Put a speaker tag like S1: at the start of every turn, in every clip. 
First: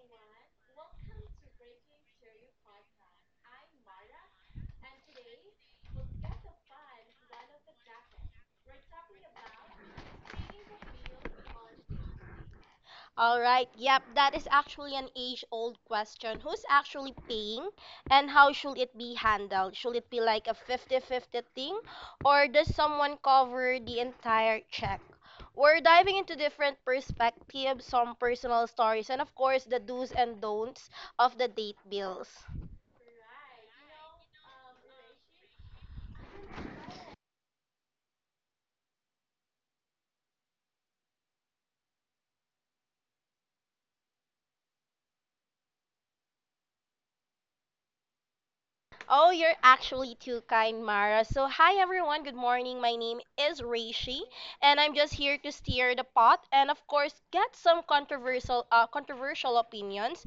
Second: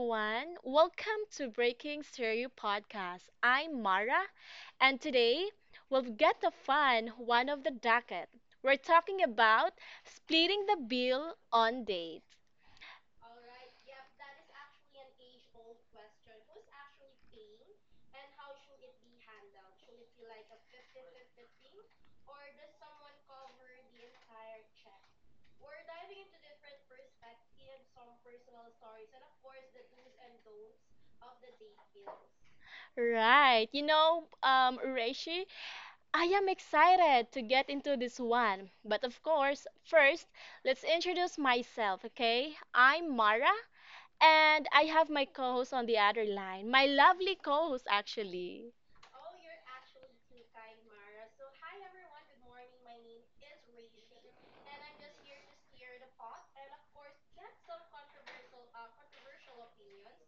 S1: everyone. Welcome to Breaking Stereo Podcast. I'm Mara, and today we've got a fun one of the docket. We're talking about splitting the bill on dates.
S2: All right. Yep, that is actually an age-old question. Who's actually paying and how should it be handled? Should it be like a fifty-fifty thing or does someone cover the entire check? We're diving into different perspectives, some personal stories, and of course the do's and don'ts of the date bills.
S1: Right, Reishi, I am excited to get into this one. But of course, first, let's introduce myself, okay? I'm Mara, and I have my co host on the other line, my lovely co host, actually.
S2: Oh, you're actually too kind, Mara. So, hi everyone. Good morning. My name is Reishi, and I'm just here to steer the pot and, of course, get some controversial opinions.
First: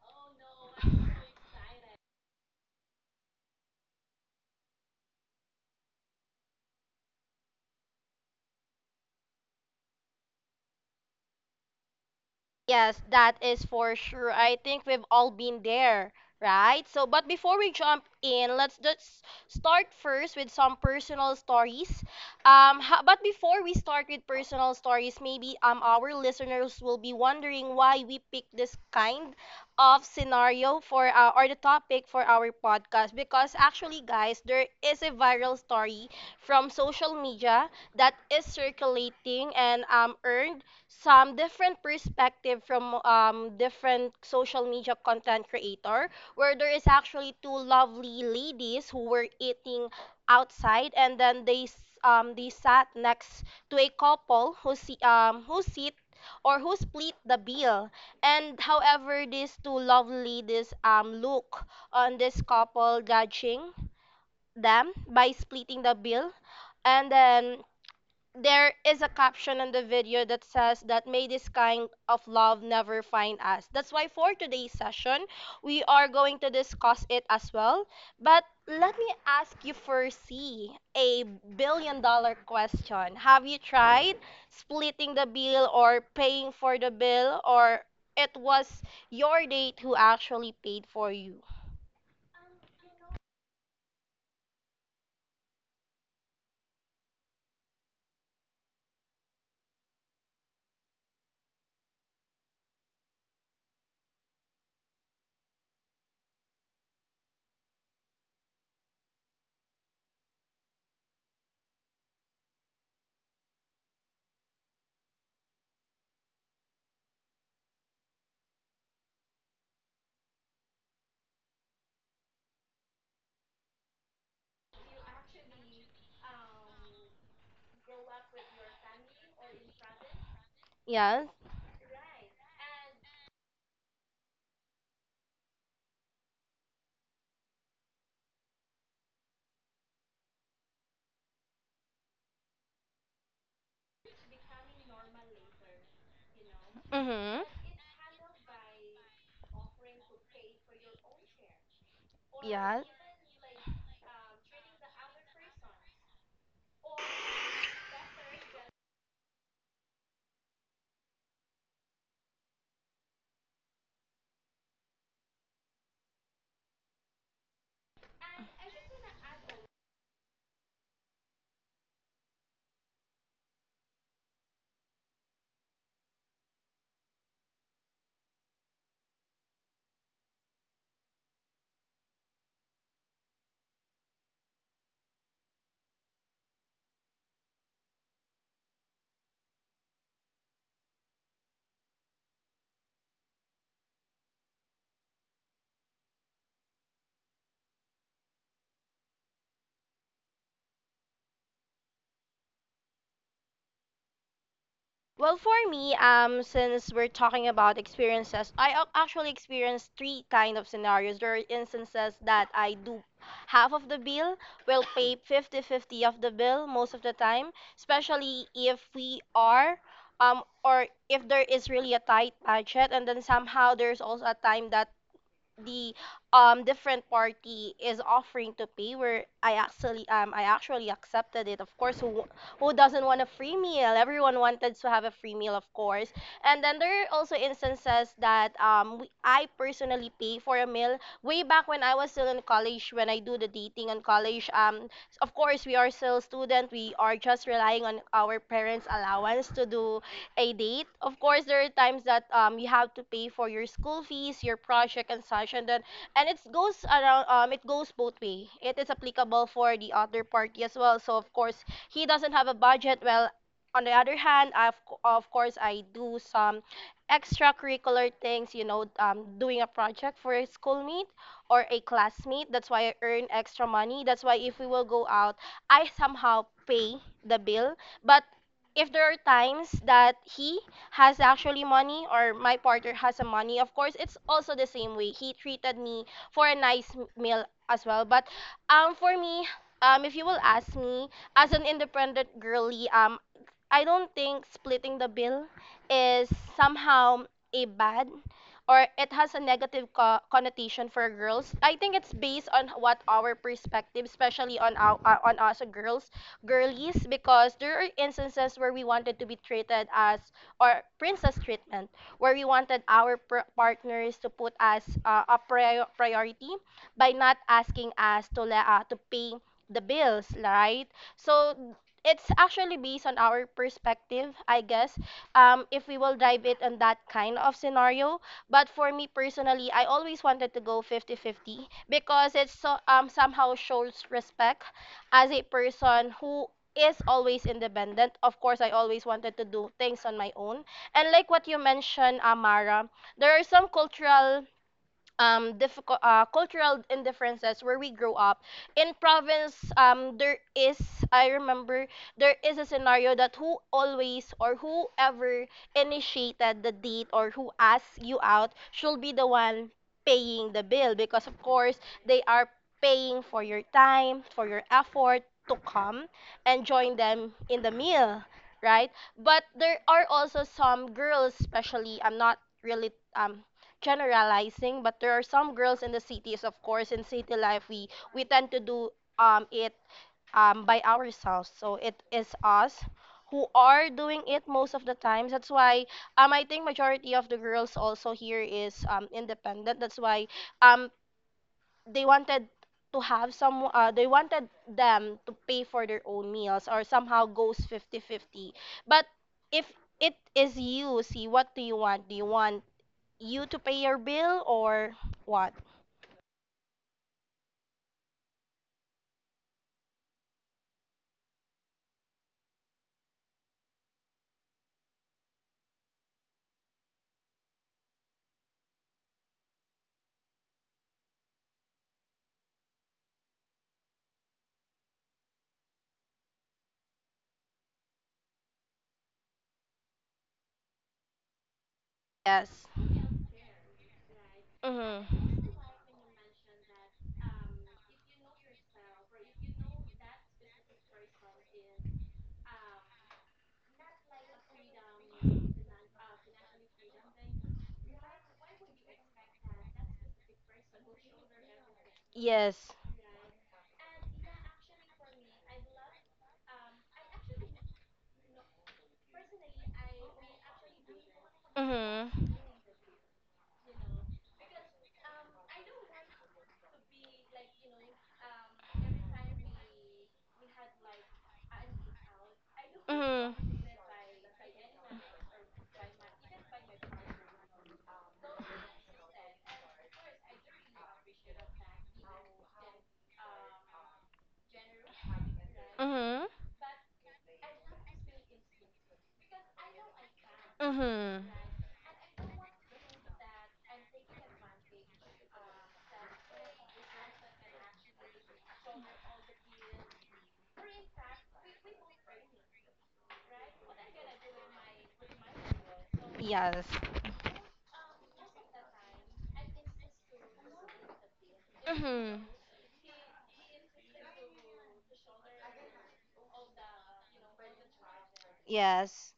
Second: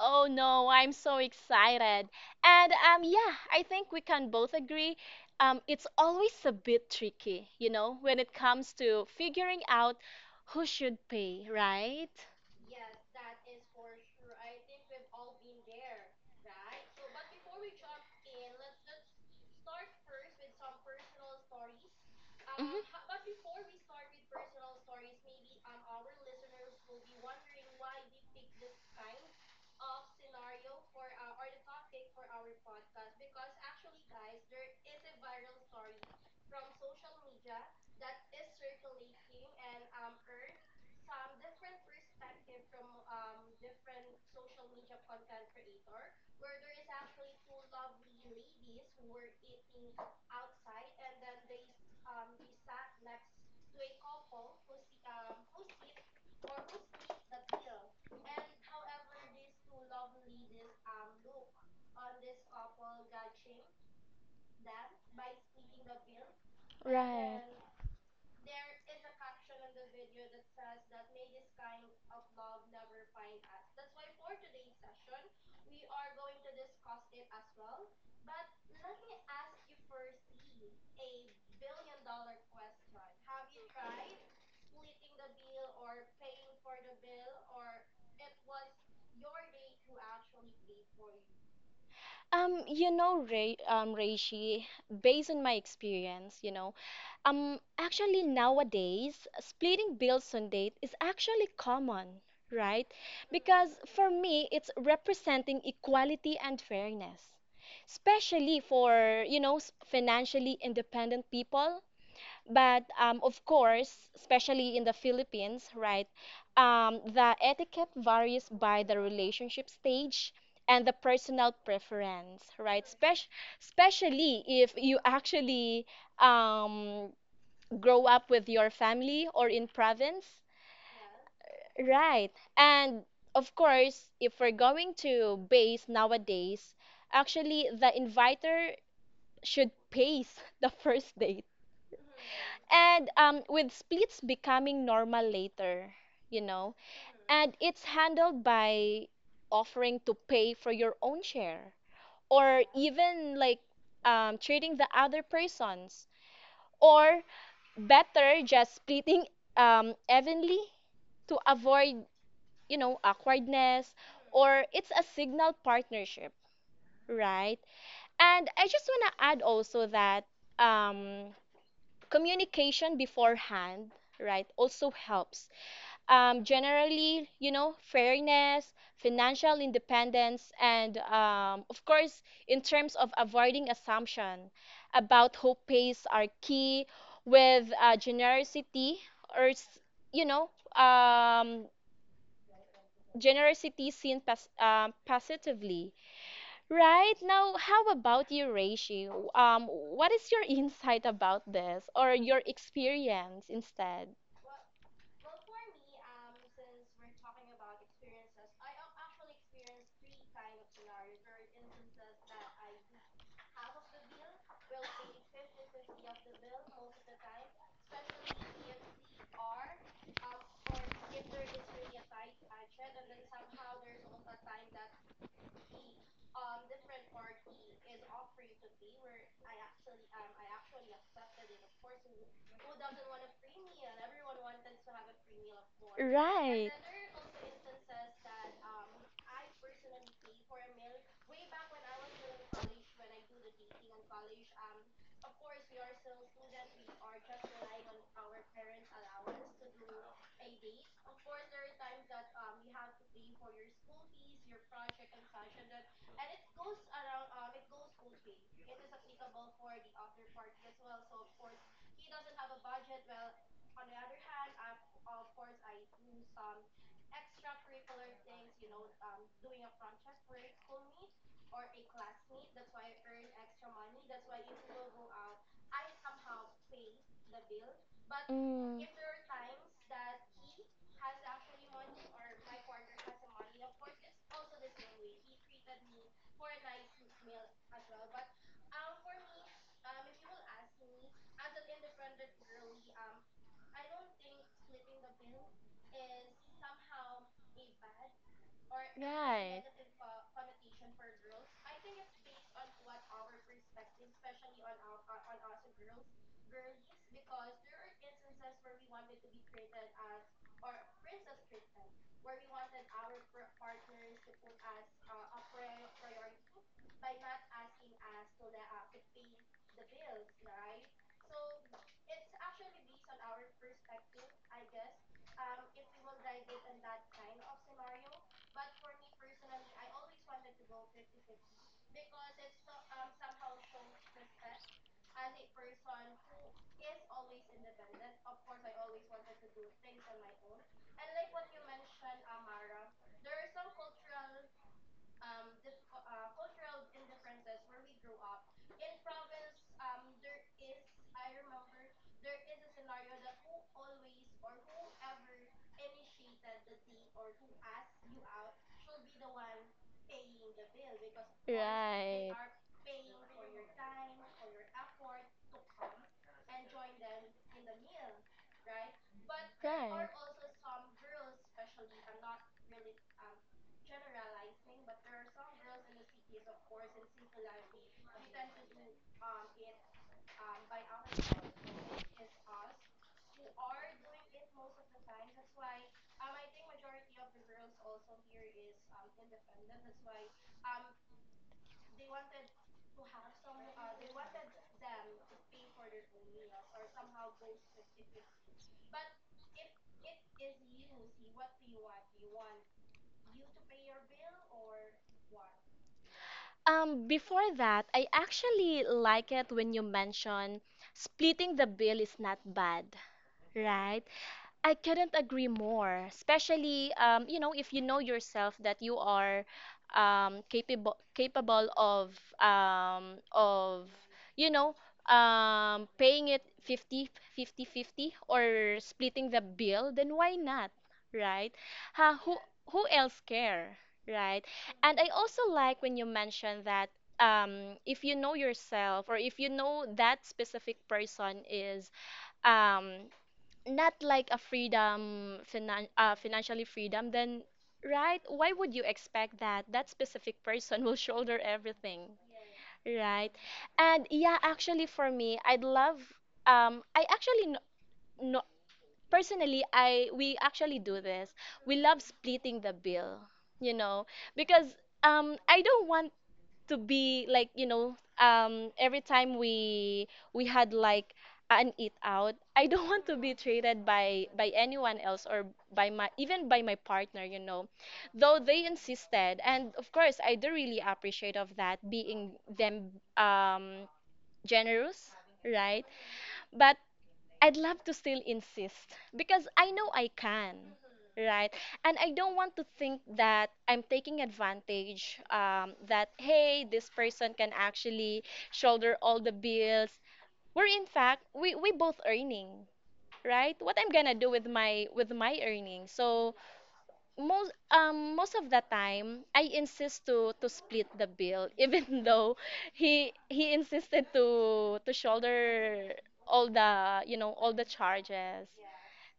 S1: Oh no, I'm so excited. And yeah, I think we can both agree it's always a bit tricky, you know, when it comes to figuring out who should pay, right?
S2: Yes, that is for sure. I think we've all been there, right? So, but before we jump in, let's just start first with some personal stories. But before we start with personal stories, maybe our listeners will be wondering why we picked this kind of scenario for or the topic for our podcast, because actually, guys, there is a viral story from social media that is circulating and earned some different perspective from different social media content creator, where there is actually two lovely ladies who were eating outside, and then they sat next to a couple who see who sit or who split the bill. And however, these two lovely ladies look on this couple, judging them by splitting the bill. And then there is a caption on the video that says that may this kind of love never find us. That's why for today's session, we are going to discuss it as well. But let me ask you first, a billion dollar question. Have you tried splitting the bill or paying for the bill, or it was your date who actually paid for you?
S1: Reishi, based on my experience, actually nowadays, splitting bills on date is actually common, right? Because for me, it's representing equality and fairness, especially for, you know, financially independent people, but of course, especially in the Philippines, right, the etiquette varies by the relationship stage and the personal preference, right? Especially if you actually um, grow up with your family or in province,
S2: Yes.
S1: right? And of course, if we're going to base nowadays, actually the inviter should pace the first date, and with splits becoming normal later, you know,
S2: Mm-hmm.
S1: and it's handled by offering to pay for your own share, or
S2: Yes.
S1: even like treating the other persons, or better just splitting evenly to avoid, you know, awkwardness, or it's a signal partnership, right? And I just want to add also that um, communication beforehand, right, also helps generally, you know, fairness, financial independence, and of course, in terms of avoiding assumption about who pays are key with generosity, or, you know, um, generosity seen positively. Right now, how about you, Reishi? What is your insight about this or your experience instead?
S2: Well, for me, since we're talking about experiences, I actually experienced three kind of scenarios. There are instances that I do half of the bill, will pay fifty-fifty of the bill most of the time, especially if we are, or if there is really a tight budget. And then somehow there's also a time that the different party is offering to pay, where I actually accepted it. Of course, who doesn't want a free meal? Everyone wanted to have a free meal, of course. And
S1: Right.
S2: then there are also instances that I personally pay for a meal way back when I was still in college. When I do the dating in college, of course, we are still student. We are just relying on our parents allowance to do a date. Of course, there are times that you have to pay for your school fees, your project and such. And it goes around, it goes both way. It is applicable for the other party as well. So of course, he doesn't have a budget. Well, on the other hand, of course, I do some extracurricular things. You know, doing a project for a schoolmate or a classmate. That's why I earn extra money. That's why if we will go out, I somehow pay the bill. But
S1: Mm.
S2: if there are times that he has actually money or my partner has a money, of course, it's also the same way. He treated me for a nice meal as well. But for me, if you will ask me, as an independent girly, I don't think splitting the bill is somehow a bad or
S1: Right.
S2: it has a
S1: Right.
S2: negative connotation for girls. I think it's based on what our perspective, especially on us girls girlies, because there are instances where we wanted to be treated as or princess treatment, where we wanted our partners to put us a priority by not asking us to pay the bills, right? So it's actually based on our perspective, I guess, if we will drive it on that kind of scenario. But for me personally, I always wanted to go fifty-fifty because it's so, somehow shows respect. As a person who is always independent, of course, I always wanted to do things on my own. And like what you mentioned, Amara, there are some cultural indifferences where we grow up in province. There is, I remember, there is a scenario that whoever initiated the date or who asked you out should be the one paying the bill, because of course they are paying for your time, for your effort to come and join them in the meal, right? But there are
S1: Right.
S2: also some girls, especially, I'm not really um generalizing, but there are some girls in the cities. Of course, in city life, we tend to do it by ourselves. So it is us who are doing it most of the times. That's why I think majority of the girls also here is independent. That's why um they wanted they wanted them to pay for their own meals or somehow goes fifty fifty. But if it is, you see, what do you want you to pay your bill or what?
S1: Before that, I actually like it when you mention splitting the bill is not bad, right? I couldn't agree more, especially you know, if you know yourself that you are capable of um, of you know, paying it 50, or splitting the bill, then why not, right? Ha,
S2: Yes.
S1: who else care, right? And I also
S2: Mhm.
S1: like when you mention that if you know yourself, or if you know that specific person is um, not like a freedom finan financially freedom, then right, why would you expect that that specific person will shoulder everything,
S2: Yes.
S1: right? And yeah, actually for me, I'd love I actually no, no personally, I we actually do this. We love
S2: Mhm.
S1: splitting the bill, you know, because I don't want to be like, you know, every time we had like an eat out, I don't want to be
S2: Mhm.
S1: treated by anyone else, or by my even by my partner, you know, though they insisted, and of course I do really appreciate of that, being them um generous, right?
S2: Mhm.
S1: But I'd love to still insist because I know I can,
S2: Mhm.
S1: right? And I don't want to think that I'm taking advantage, that, hey, this person can actually shoulder all the bills. We're in fact, we both earning, right? What I'm gonna do with my earnings. So
S2: Yes.
S1: most of the time I insist to split the bill, even
S2: Mhm.
S1: though he insisted to shoulder all the, you know, all the charges.
S2: Yes.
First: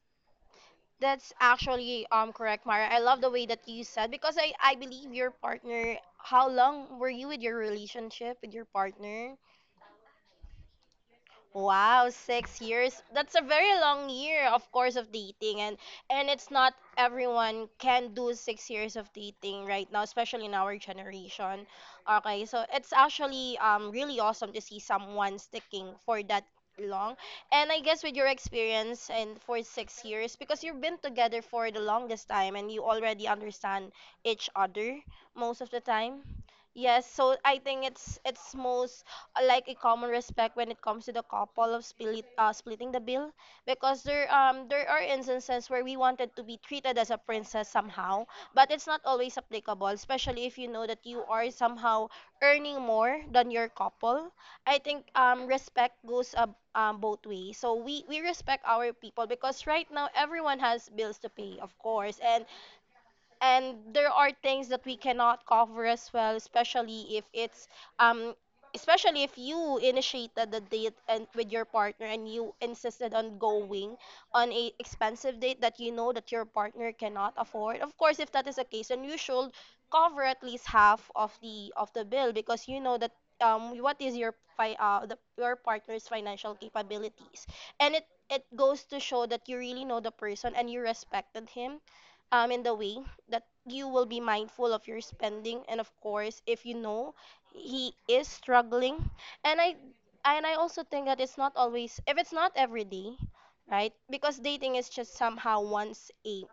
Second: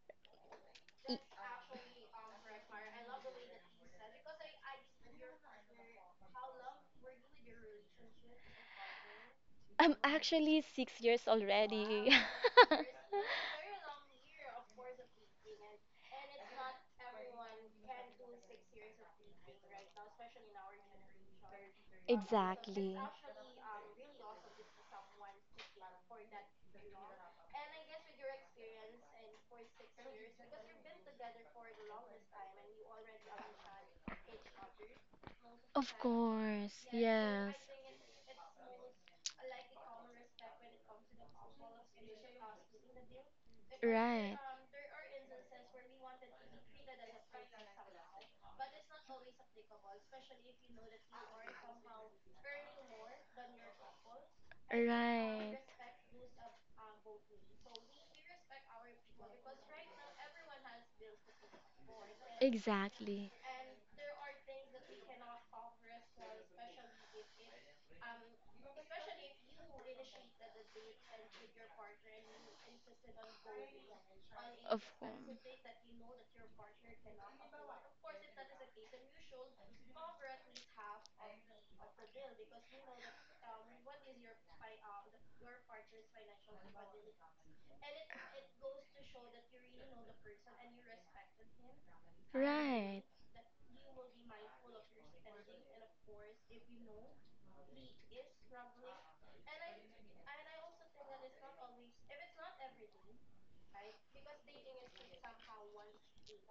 S1: Y-
S2: That's actually correct, Mara. I love the way that you said, because I believe your partner. How long were you with your relationship with your partner?
S1: I'm actually 6 years
S2: Wow,
S1: already.
S2: 6 years. That's a very long year, of course, of dating, and it's not everyone can do 6 years of dating right now, especially in our generation. Okay, so it's
S1: Exactly.
S2: actually really awesome to see someone sticking for that long. And I guess with your experience and for 6 years, because you've been together for the longest time and you already understand each other most of the
S1: Of
S2: time.
S1: course,
S2: Yes, so
S1: yes.
S2: I think it's most like a common respect when it comes to the couple of splitting the bill, because there
S1: Right.
S2: um there are instances where we wanted to be treated as a princess somehow, but it's not always applicable, especially if you know that you are somehow earning more than your couple. I think
S1: Right.
S2: respect goes, both ways, so we respect our people, because right now everyone has bills to pay, of course, and
S1: Exactly.
S2: and there are things that we cannot cover as well, um especially if you initiated the date and with your partner, and you insisted on going on a
S1: Of whom?
S2: expensive date that you know that your partner cannot afford. Of course, if that is the case, then you should cover at least half of the bill, because you know that what is your fi- the, your partner's financial capabilities. And it goes to show that you really know the person and you respected him in the way
S1: Right.
S2: that you will be mindful of your spending. And of course, if you know he is struggling, and i and I also think that it's not always, if it's not every day, right? Because dating is just somehow once a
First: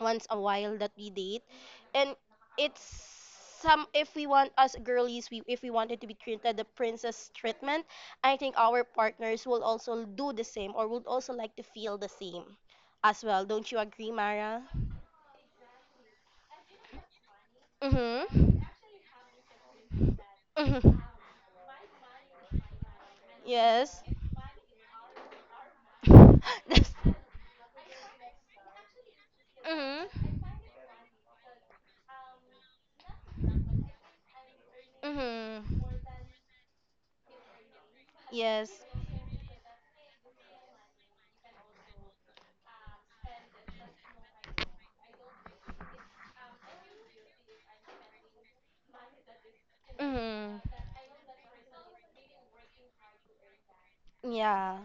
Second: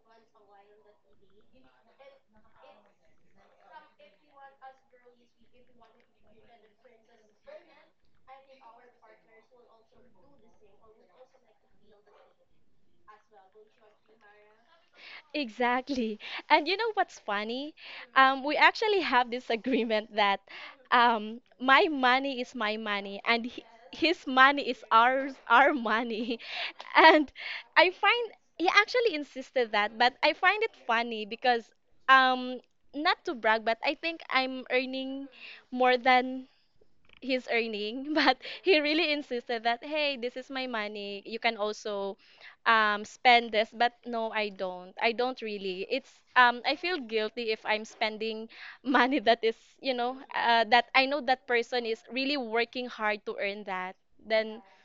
S2: once a while that we date. And it's, some if we want us girlies we if we wanted to be treated the princess treatment, I think our partners will also do the same or would also like to feel the same as well. Don't you agree, Mara?
S1: Exactly. And you know what's funny? We
S2: Mm-hmm.
S1: actually have this agreement that
S2: Mm-hmm.
S1: my money is my money, and
S2: Yes.
S1: his money is our money.
S2: Mhm.
S1: And I find he actually insisted that, but I find it funny because um not to brag, but I think I'm earning
S2: Mhm.
S1: more than he's earning. But
S2: Yes.
S1: he really insisted that, hey, this is my money, you can also spend this. But no, I don't I don't really, it's I feel guilty if I'm spending money that is, you know,
S2: Mhm.
S1: that I know that person is really working hard to earn, that then
S2: Yeah.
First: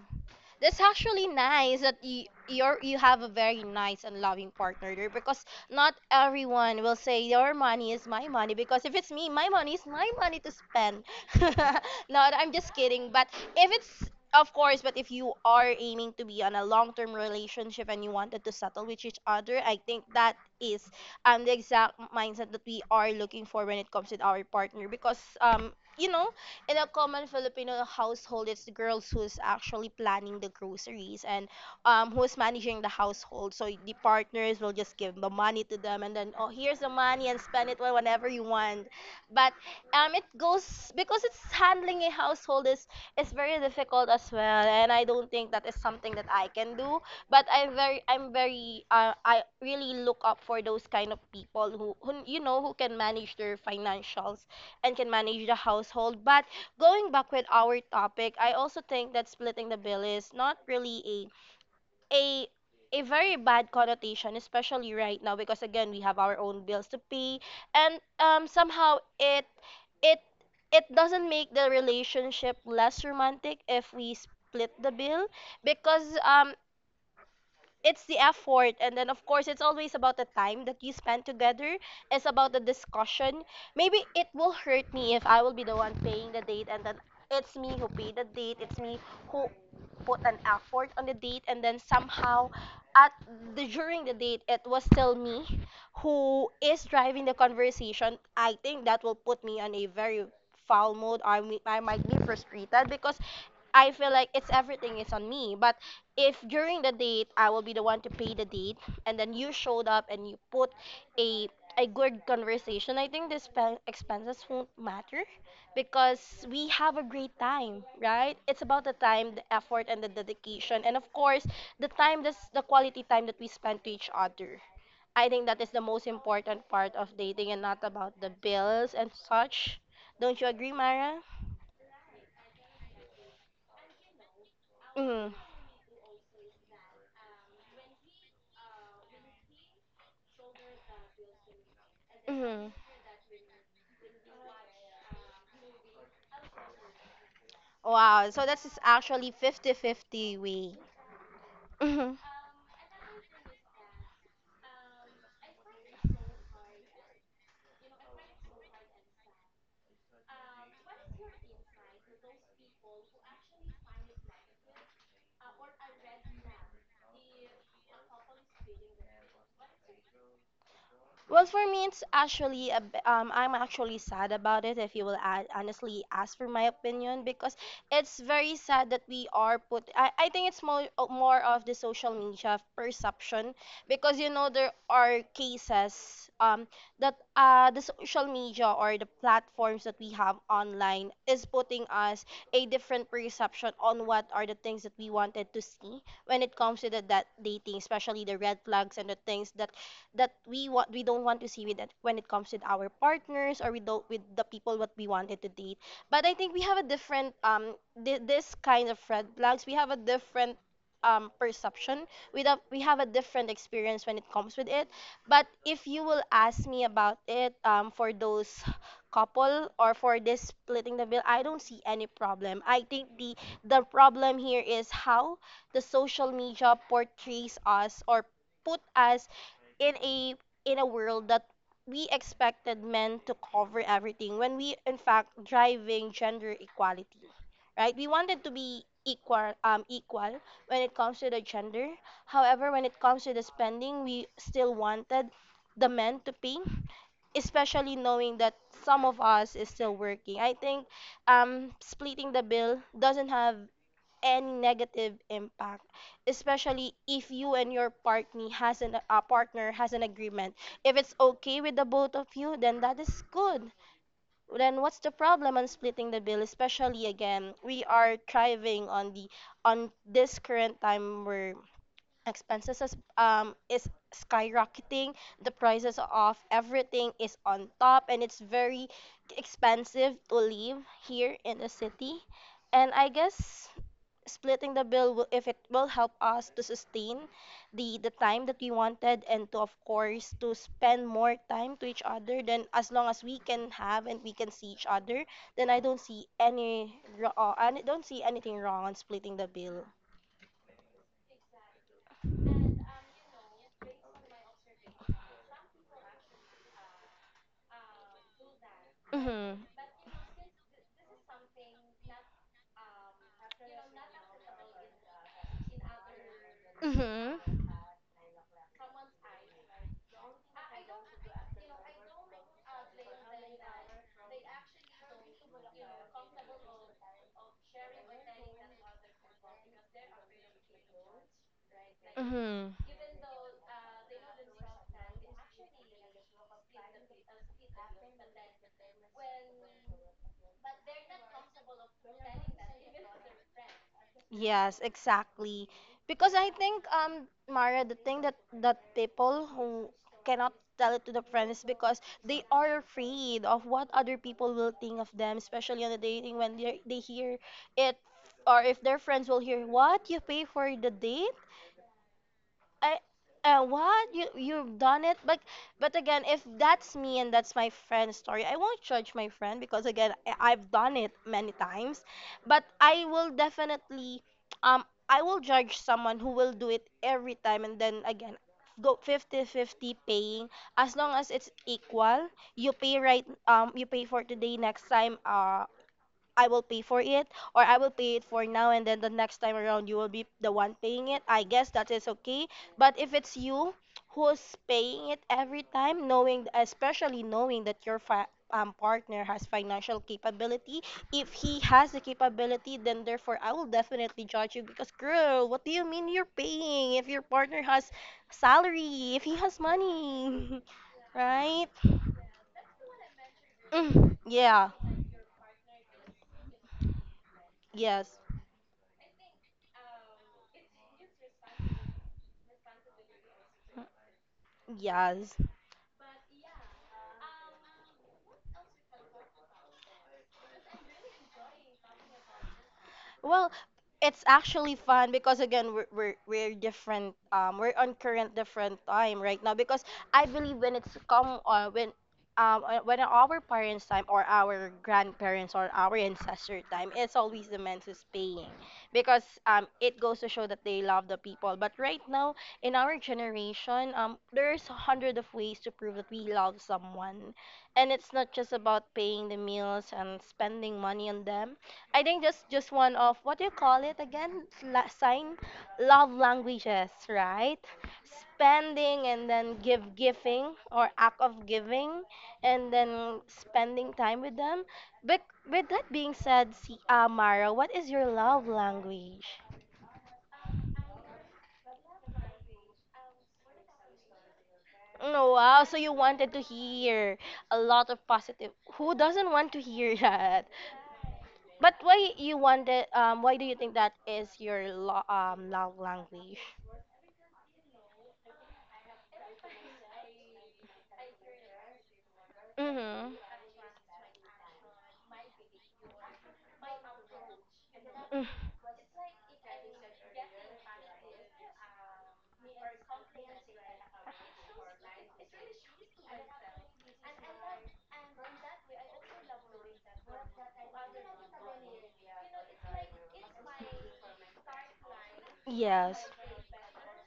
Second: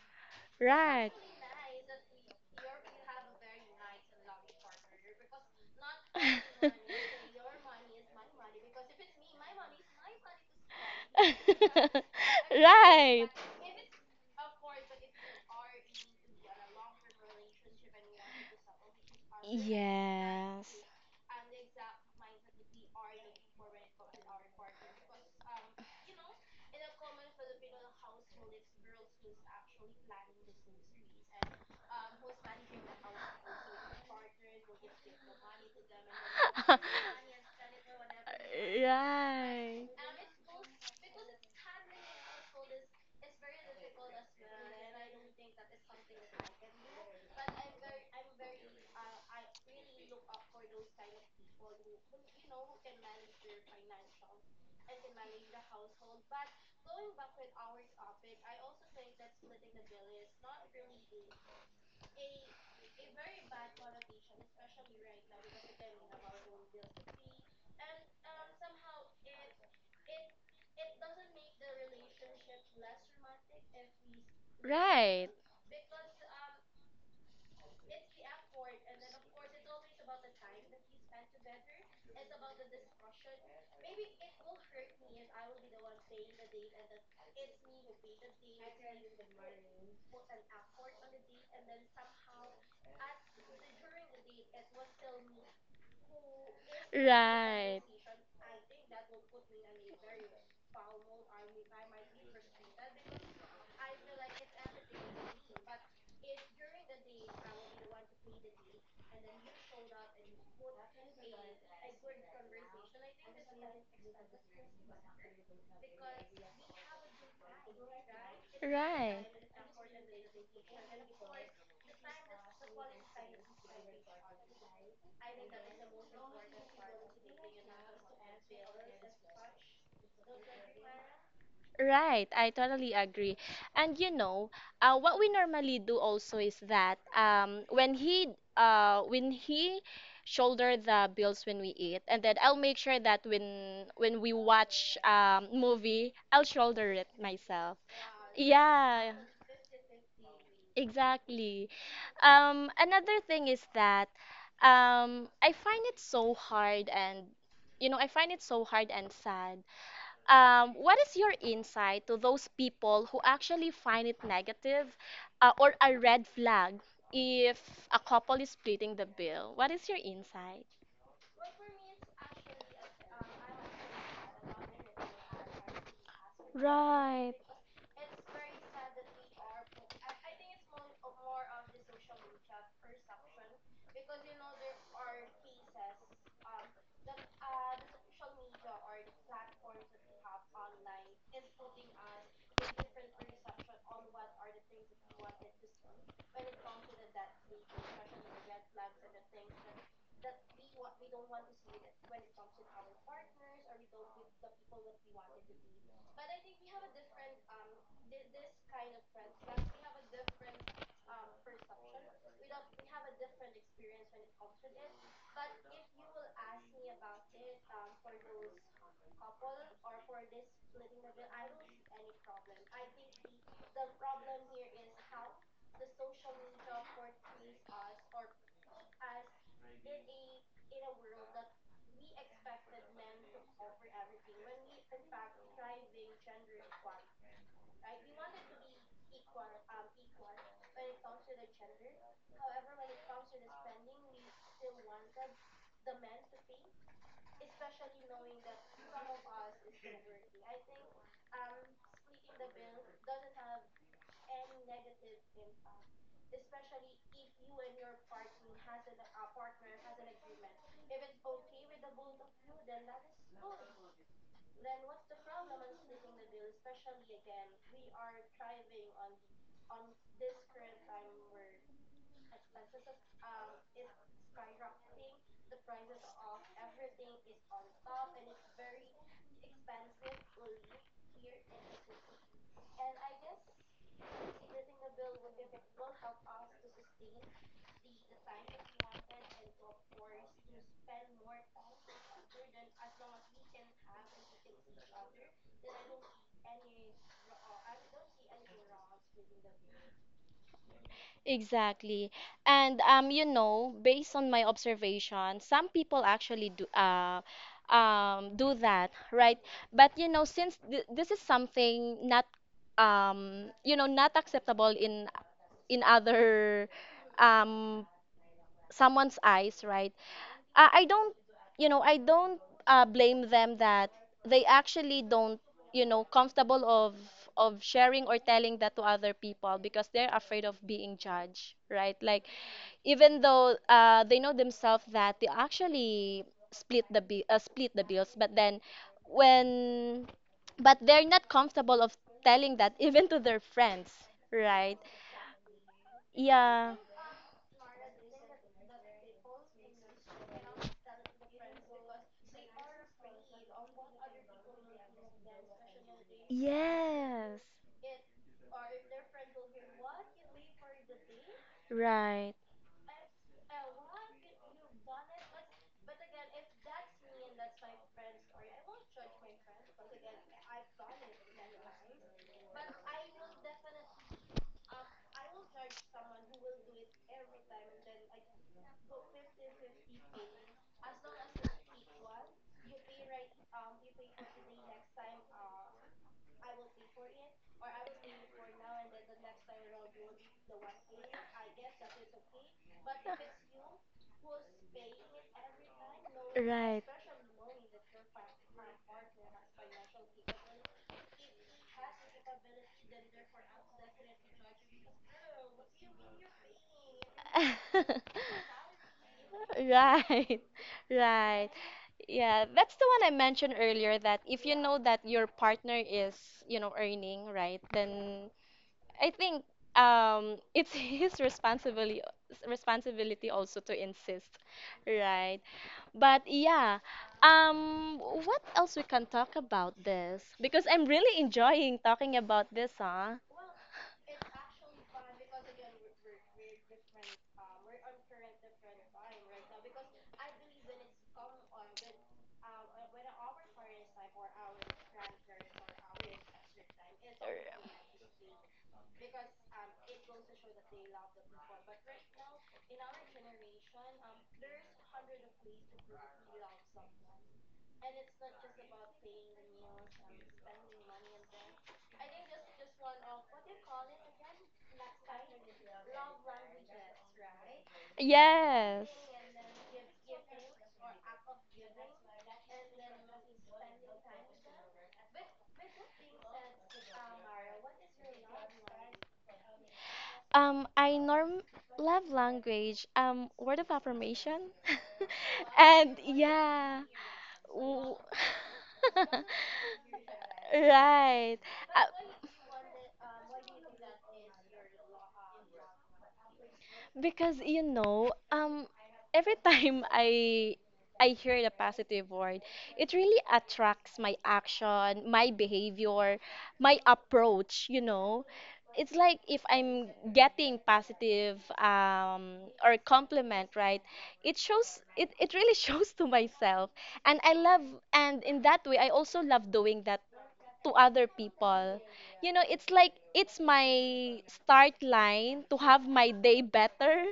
S2: That's
S1: right.
S2: actually nice that you have a very nice and loving partner there, because not everyone will say your money is my money, because if it's me, my money is my money to spend. No, I'm just kidding. But
S1: Right.
S2: if it's of course, but if you are aiming to be on a long-term relationship and you wanted to settle with each other, I think that
S1: Yes.
S2: is the exact mindset that we are looking for when it comes with our partner, because you know in a common Filipino household, it's the girls who's actually planning the groceries and who's managing the household. So the partners will just give the money to them, and then oh, here's the money and spend it whenever you want. But
S1: Right.
S2: it goes because it's handling a household is very difficult as well, and I don't think that is something that I can do. But I really look up for those kind of people who you know who can manage their financials and can manage the household, but going back with our topic, I also think that splitting the bill is not really a a very bad connotation, especially right now, because again we have our own bills to pay, and somehow it it doesn't make the relationship less romantic if we split the bill
S1: Right.
S2: because it's the effort, and then of course it's always about the time that you spend together. It's about the discussion. Maybe it will hurt me if I will be the one paying the date, and then it's me who paid the date, it's me who put an effort on the date, and then somehow at the during the date it was still me who is driving the
S1: Right.
S2: conversation. I think that will put me on a very foul mood. I might be frustrated because I feel like it's everything is on me. But if during the date I will be the one to pay the date and then you showed up and you put a a good conversation, I think the expenses won't matter because we have a great time, right? It's about the
S1: Right.
S2: time, the effort, and the dedication, and of course, the time, this the quality time that we spend to each other. I think that is the most important part of dating, and not about the bills and such. Don't you agree, Mara?
S1: Right, I totally agree. And you know, what we
S2: Mm,
S1: normally do also is that when he shoulder the bills when we eat, and then I'll
S2: mm.
S1: make sure that when we watch movie, I'll shoulder it myself.
S2: Wow, so that's
S1: Yeah,
S2: actually 50 50, 50 way.
S1: exactly.
S2: Mhm.
S1: Another thing is that I find it so hard, and you know, I find it so hard and sad. What is your insight to those people who actually find it negative, or a red flag, if a couple is splitting the bill? What is your insight?
S2: Well, for me, it's actually a b I'm actually sad about it. If you will a honestly ask for my opinion, because it's very sad that we are put. I think it's more of the social media perception, because you know there are cases that the social media or the platforms that we have online is putting us a different perception on what are the things that we wanted to see when it comes to the that dating, especially the red flags and the things that we don't want to see with it when it comes with our partners or with with the people what we wanted to date. But I think we have a different this kind of red flags. We have a different perception. We have a different experience when it comes with it. But if you will ask me about it, for those couple or for this splitting the bill, I don't see any problem. I think the problem here is how the social media portrays us, or put us in a in a world that we expected men to cover everything, when we in fact driving gender equality, right? We wanted to be equal, equal when it comes to the gender. However, when it comes to the spending we still wanted the men to pay, especially knowing that some of us is still working. I think splitting the bill doesn't have any negative impact, especially if you and your partner has an a partner has an agreement. If it's okay with the both of you, then that is good. Then what's the problem on splitting the bill? Especially again, we are thriving on the on this current time where expenses is skyrocketing. The prices of everything is on top, and it's very expensive to live here in the city. And I guess splitting the bill will, if it will help us to sustain the time that we wanted, and to of course to spend more time to each other, then as long as we can have and we can see each other, then I don't see any I don't see anything wrong on splitting the bill.
S1: Exactly. And you know, based on my observation, some people actually do that, right?
S2: Mhm.
S1: But you know, since th this is something not you know, not acceptable in other
S2: Mhm.
S1: um someone's eyes, right? I don't, you know, I don't blame them that they actually don't, you know, comfortable of sharing or telling that to other people because they're afraid of being judged, right? Like,
S2: Mhm.
S1: even though, they know themselves that they actually split the bills, but then when, but they're not comfortable of telling that even to their friends, right?
S2: Yes, exactly. Because I
S1: Yeah.
S2: think, Mara, the thing that people who cannot tell it to their friends is because they are afraid of what other people will think of them, especially on the dating when they
S1: Yes,
S2: hear it, or if their friends will hear, "What? You pay for the date?
S1: right,
S2: I what you've done it." But again, if that's me and that's my friend's story, I won't judge my friend because again, I've done it many times. But I will definitely um I will judge someone who will do it every time, and then again go 50 50 paying, as long as it's equal. You pay, right? You pay for today, next time I will pay for it. Or I will pay it for now, and then the next time around you will be the one paying it. I guess that is okay. But if it's you who's paying it every time, knowing,
S1: right.
S2: especially knowing that your partner has financial capability, if he has the capability, then therefore I will definitely judge you, because girl, what do you mean you're paying if your partner has salary, if he has
S1: Right,
S2: money,
S1: right.
S2: right?
S1: Yeah, that's the one I mentioned earlier,
S2: Mm,
S1: that if you
S2: yeah.
S1: know that your partner is, you know, earning, right,
S2: Yes.
S1: then I think it's his responsibility also to insist,
S2: Yes.
S1: right? But yeah, what else we can talk about this? Because I'm really enjoying talking about this, huh?
S2: Well, it's actually fun because again we're different. We're on current different time right now because I believe when it's come when our parents' time, or our grandparents, or our ancestor time, it's always the man who's paying because it goes to show that they love the people. But right now in our generation, there's 100 of ways to prove that we love someone, and it's not just about paying the meals and spending money on them. I think just one of what do you call it again? Sign love languages, right?
S1: Yes.
S2: Spending, and then give giving, or act of giving, and then spending time with them. But with that being said, si Mara, what is your love language?
S1: I norm love language. Word of affirmation.
S2: Oh, wow, so you
S1: And
S2: wanted to
S1: yeah.
S2: hear a lot
S1: w-
S2: of positive. Who doesn't want to hear that?
S1: Right.
S2: But why
S1: Uh,
S2: you wanted why do you think that is your love language?
S1: because you know, every time I hear the positive word, it
S2: Mhm.
S1: really attracts my action, my behavior, my approach, you know. It's like if I'm getting positive or compliment, right? It shows it, it really shows to myself. And I love, and in that way I also love doing that to other people, you know, it's like it's my start line to have
S2: Yes.
S1: my day better.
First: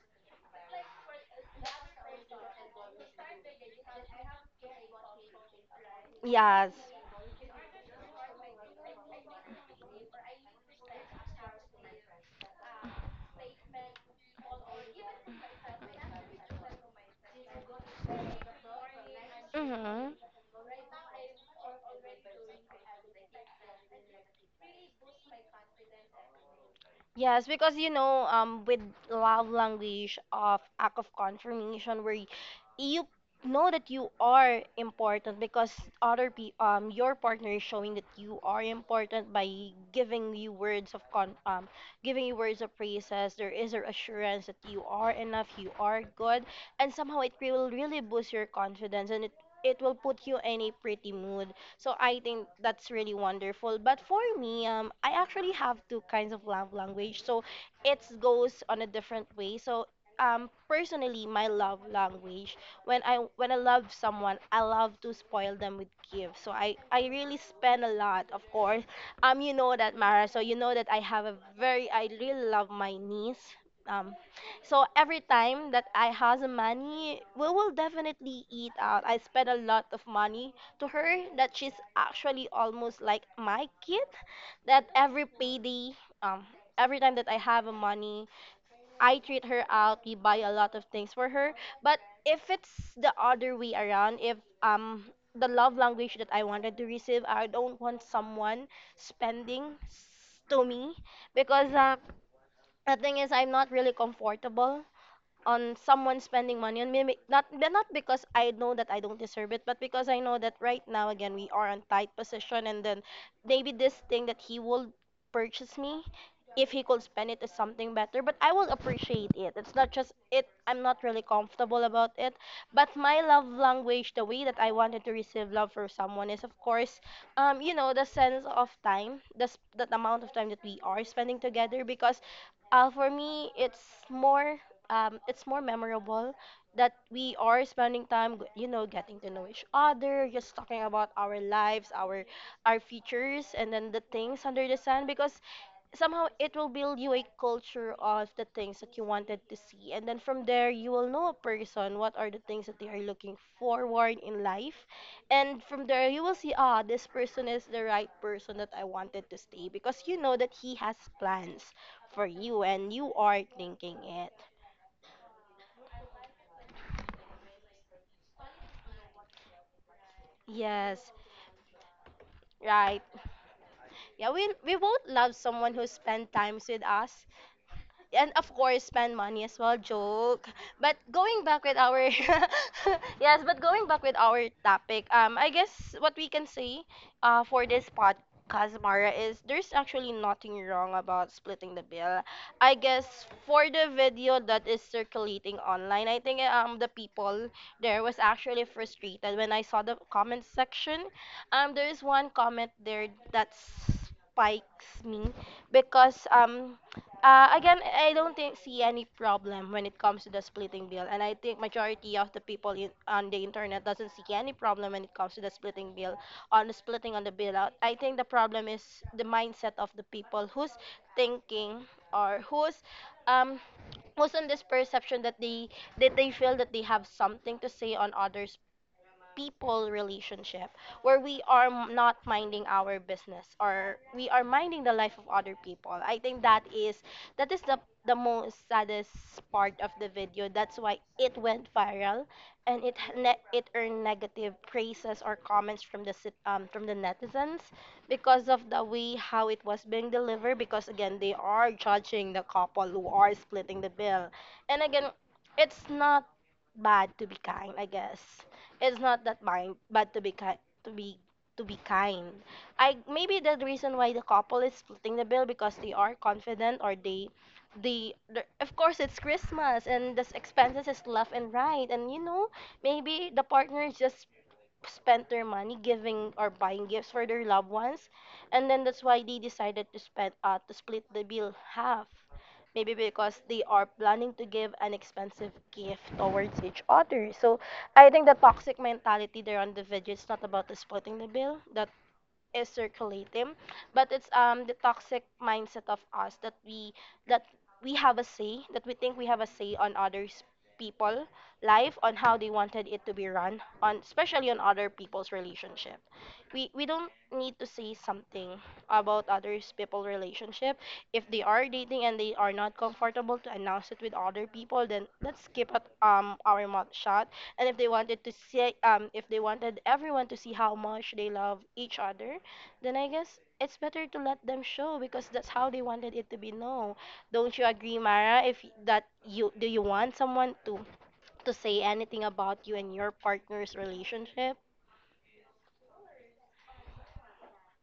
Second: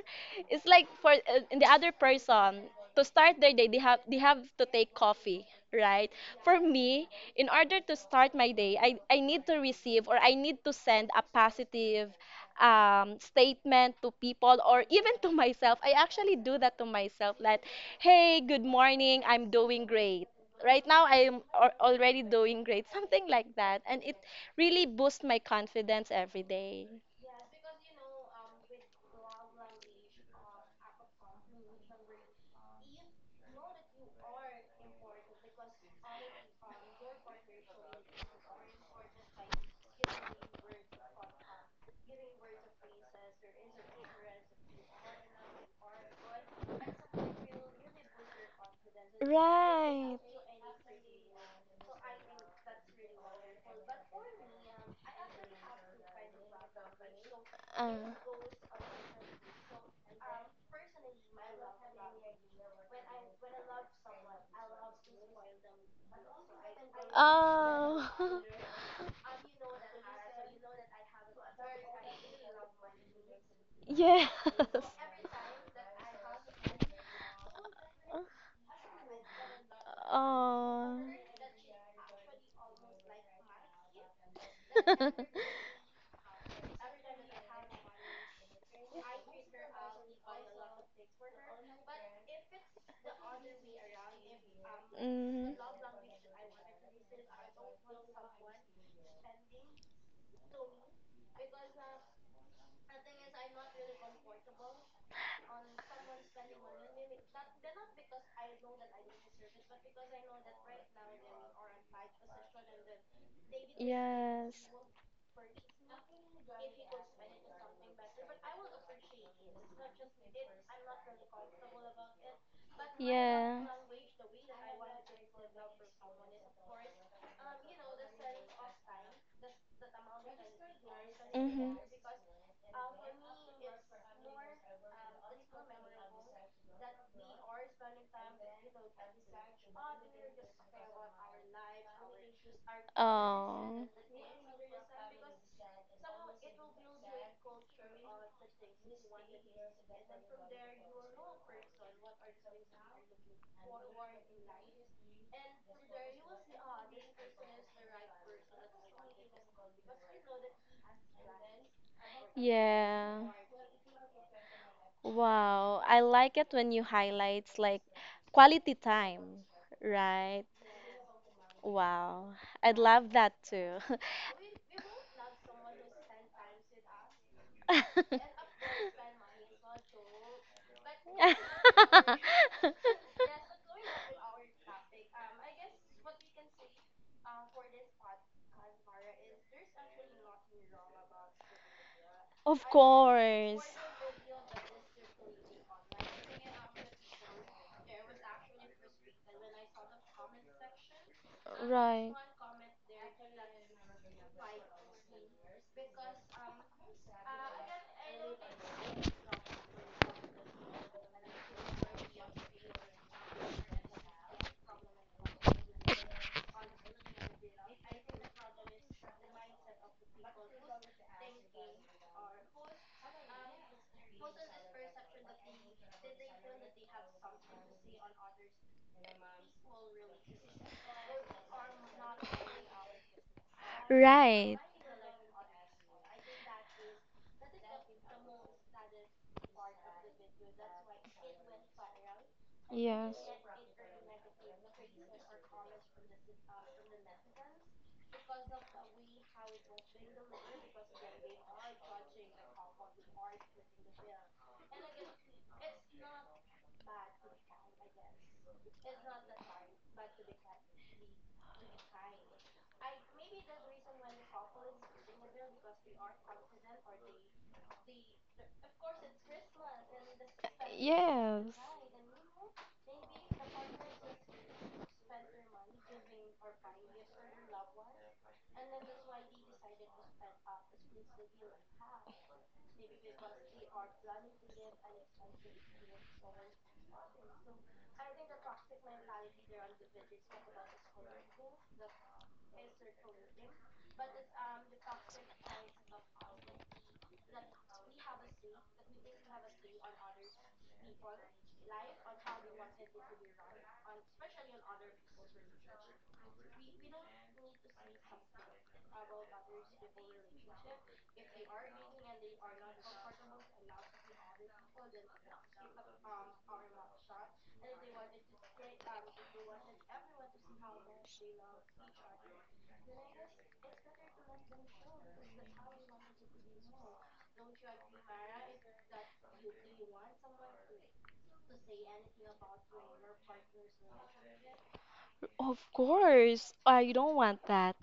S1: It's like for the other person to start their day, they have to take coffee, right? For
S2: Yes.
S1: me, in order to start my day, I I need to receive, or I need to send a positive statement to people, or even to myself. I actually do that to myself, like, hey, good morning, I'm doing
S2: Mm-hmm.
S1: great, right now I'm already doing great, something like that. And it really boost my confidence every day.
S2: Yes, because you know, with love language of act of confirmation, where you know that you are important because other pe your partner is showing that you are important by giving you words of con giving you words of praises. There is a assurance that you are enough, you are good, and somehow it will really boost your confidence, and it will
S1: Right.
S2: put you in a pretty mood. So I think that's really wonderful. But for me, I actually have two kinds of love language. So
S1: Uh,
S2: it goes on a different way. So personally, my love language, when I love someone, I love to spoil them with gifts. So I really spend a
S1: oh,
S2: lot, of course. You know that, Mara. So you know that I have a very I really love my niece. Um,
S1: yes.
S2: so every time that I has money, we will definitely eat out. I spend a lot of money to
S1: Oh.
S2: her that she's actually almost like my kid. That every payday, um, every time that I have a money, I treat her out. We buy a lot of things for her. But if it's the other way around, if um the
S1: Mm,
S2: love language that I wanted to receive, I don't want someone spending to me, because the thing is I'm not really comfortable on someone spending money on me, not not because I know that I don't deserve it, but because I know that right now again we are on tight position, and then maybe this thing that
S1: yes.
S2: he will purchase me, if he could spend it is something better. But I will appreciate it, it's not just it, I'm not really comfortable about it. But my love
S1: Yeah.
S2: language, the way that I wanted to receive love for someone is of course, you know, the sense of time, that amount of time that we are spending
S1: Mm-hmm.
S2: together, because for me more it's more memorable that we are spending time, you know, getting to know each other, just talking about our lives, our futures, and
S1: Oh.
S2: then the things under the sun. Because somehow it will build you a culture of the things that you wanted to see, and then from there you will know a person, what are the things that they are looking forward in life, and from there you will see, ah, this person is the right person that I wanted to stay, because you know that he has plans for you, and you
S1: Yeah.
S2: are thinking it.
S1: Wow. I like it when you highlight like quality time, right?
S2: Yes,
S1: Wow. I'd
S2: right.
S1: love that too.
S2: Yeah, we won't love someone who spend times with us, and of course spend money as well joke but going back with our yes but going back with our topic, I guess what we can say for this podcast, Mara, is there's actually nothing wrong about splitting the bill.
S1: Of
S2: I guess
S1: course.
S2: for the video that is circulating online, I think the people there was actually frustrated when I saw the comment section. There's
S1: Right.
S2: one comment there that spikes me because again, I don't think see any problem when it comes to the splitting bill, and I think majority of the people on the internet doesn't see any problem when it comes to the splitting bill on the splitting on the bill out. I think the problem is the mindset of the people who's thinking or who's um who's on this perception that they feel that they have something to say on others people relationship, where we are not minding our business or we are
S1: Right.
S2: minding the life of other people. I think that is the most saddest part of the video. That's why it went viral, and it
S1: Yes.
S2: it earned negative praises or comments from the from the netizens because of the way how it was being delivered, because again they are judging the couple who are splitting the bill. And again, it's not bad to be kind. I guess it's not that mind, but to be kind, to be to be kind. I maybe the reason why the couple is splitting the bill because they are confident or of course it's Christmas and the expenses is left and
S1: Yes.
S2: right, and you know maybe the partner is just spent their money giving or buying gifts for their loved ones, and then that's why they decided to spend to split the bill half, maybe because they are planning to give an expensive gift towards each other. So I think the toxic mentality there on the video is not about the splitting the bill that is circulating, but it's the toxic mindset of us that that we have a say, that we think we have a say on others people life on how they wanted it to be run on, especially on other people's relationship. We don't need to say something about others people relationship. If they are dating and they are not comfortable to announce it with other people, then let's keep it our mouth shut. And if they wanted to see if they wanted everyone to see how much they love each other, then I guess it's better to let them show because that's how they wanted it to be known. Don't you agree, Mara? If y- that you do you want someone to say anything about you and your partner's relationship?
S1: Of course. I don't want that.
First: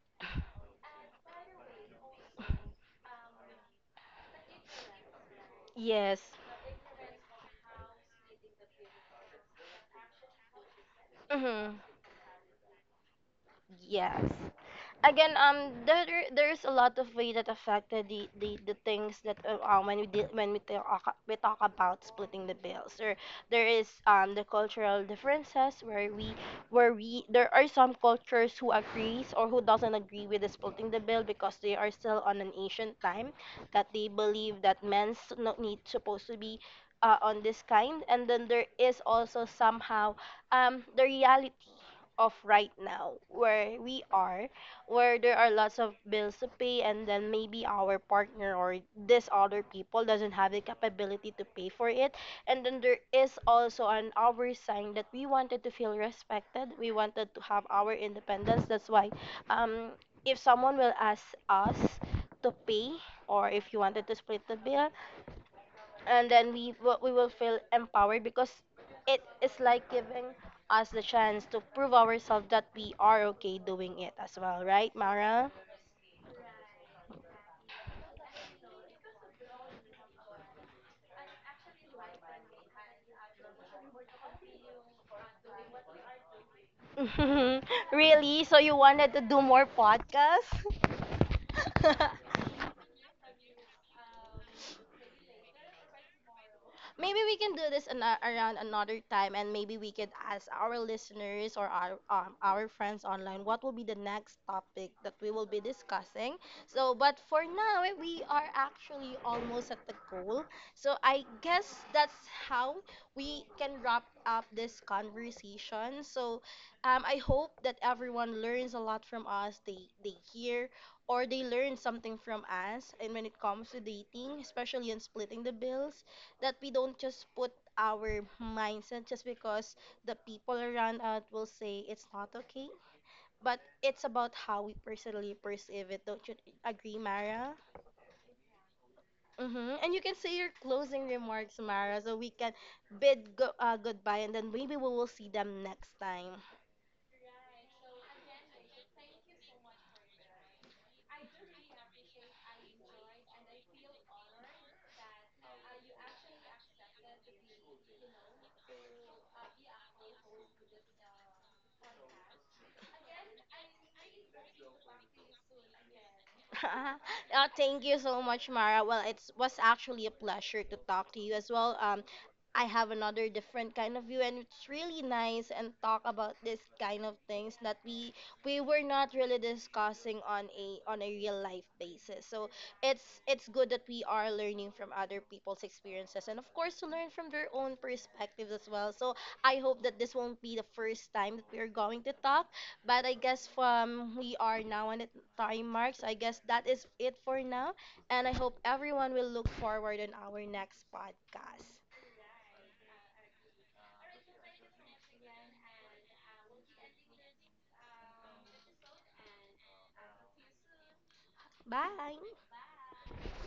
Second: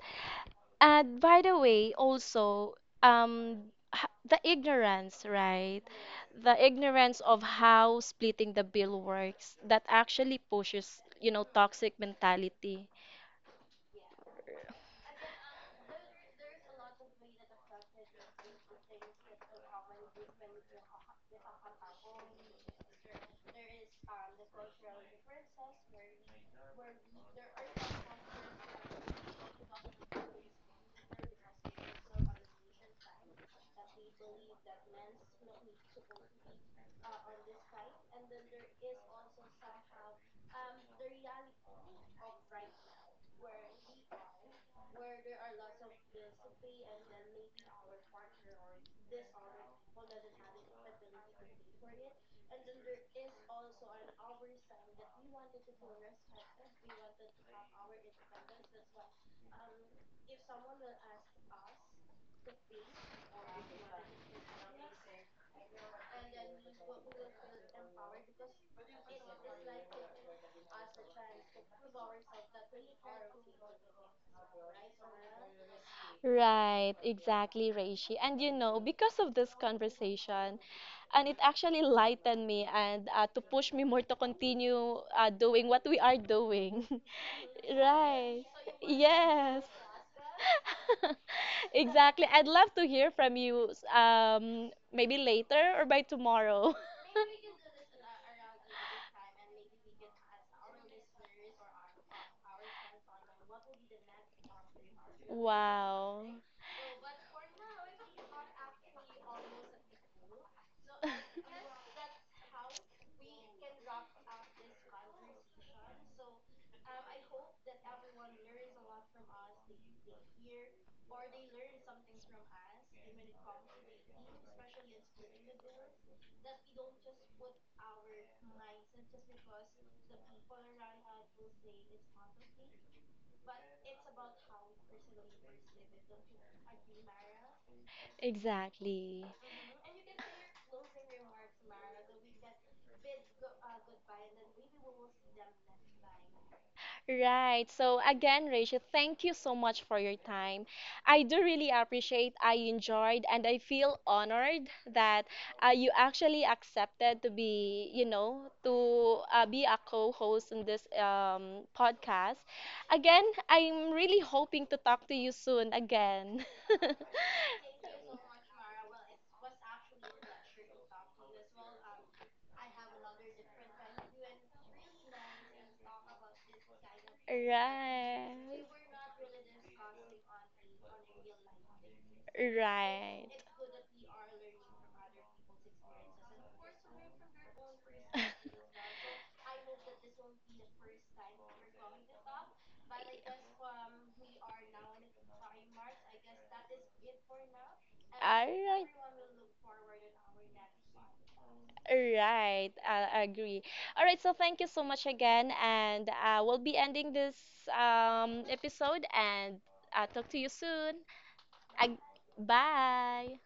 S1: And by the way, also, the ignorance, right?
S2: Yes.
S1: The ignorance of how splitting the bill works that actually pushes, you know,
S2: Mm-hmm.
S1: toxic mentality.
S2: Yes. Again, there there's a lot of way that affected the things that when we did when we talk about splitting the bills, or there is the cultural differences where we there are some cultures who agrees or who doesn't agree with the splitting the bill because they are still on an ancient time, that they believe that men's not need supposed to be on this kind. And then there is also somehow the reality of right now where we are, where there are lots of bills to pay, and then maybe our partner or this other people doesn't have the capability to pay for it. And then there is also an our sign that we wanted to feel respected, we wanted to have our independence. That's why um if someone will ask us to pay, or if you wanted to split the bill, and then we will feel empowered because it is like giving us the chance to prove ourselves that we are okay doing it as well, right, Mara?
S1: Right, exactly, Reishi. And you know, because of this conversation, and it actually lightened me, and to push me more to continue doing what we are doing. Right.
S2: Really? So you wanted to do
S1: Yes.
S2: more podcasts?
S1: Exactly. I'd love to hear from you, maybe later or by tomorrow.
S2: Maybe we can do this around another time, and maybe we could ask our listeners or our friends online what will be the next topic that we will be
S1: Wow.
S2: discussing. So, but for now, eh, we are actually almost at the goal. So I guess that's how we can wrap up this conversation. So, I hope that everyone learns a lot from us. They hear or they learn something from us, and when it comes to dating, especially in splitting the bills, that we don't just put our mindset just because the people around us will say it's not okay. But it's about how we personally perceive it. Don't you agree, Mara?
S1: Exactly.
S2: Mm-hmm. And you can say your closing remarks, Mara, so we can bid goodbye and then maybe we will see them next time.
S1: Right. So again, Rachel, thank you so much for your time. I do really appreciate, I enjoyed, and I feel honored that you actually accepted to be, you know, to be a co-host in this podcast. Again, I'm really hoping to talk to you soon again.
S2: Thank you so much, Mara. Well, it was actually a pleasure to talk to you as well. I have another different kind of view, and it's really nice and talk about this kind of things that we
S1: Right.
S2: were not really discussing on a real life basis. So it's
S1: Right.
S2: it's good that we are learning from other people's experiences, and of course to learn from their own perspectives as well. So I hope that this won't be the first time that we are going to talk. But I guess from we are now on the time mark, so I guess that is it for now. And I
S1: All
S2: hope
S1: right.
S2: everyone will look forward on our next podcast.
S1: Right, I agree. All right, so thank you so much again, and we'll be ending this episode, and I'll talk to you soon. Ag-
S2: Bye.
S1: bye.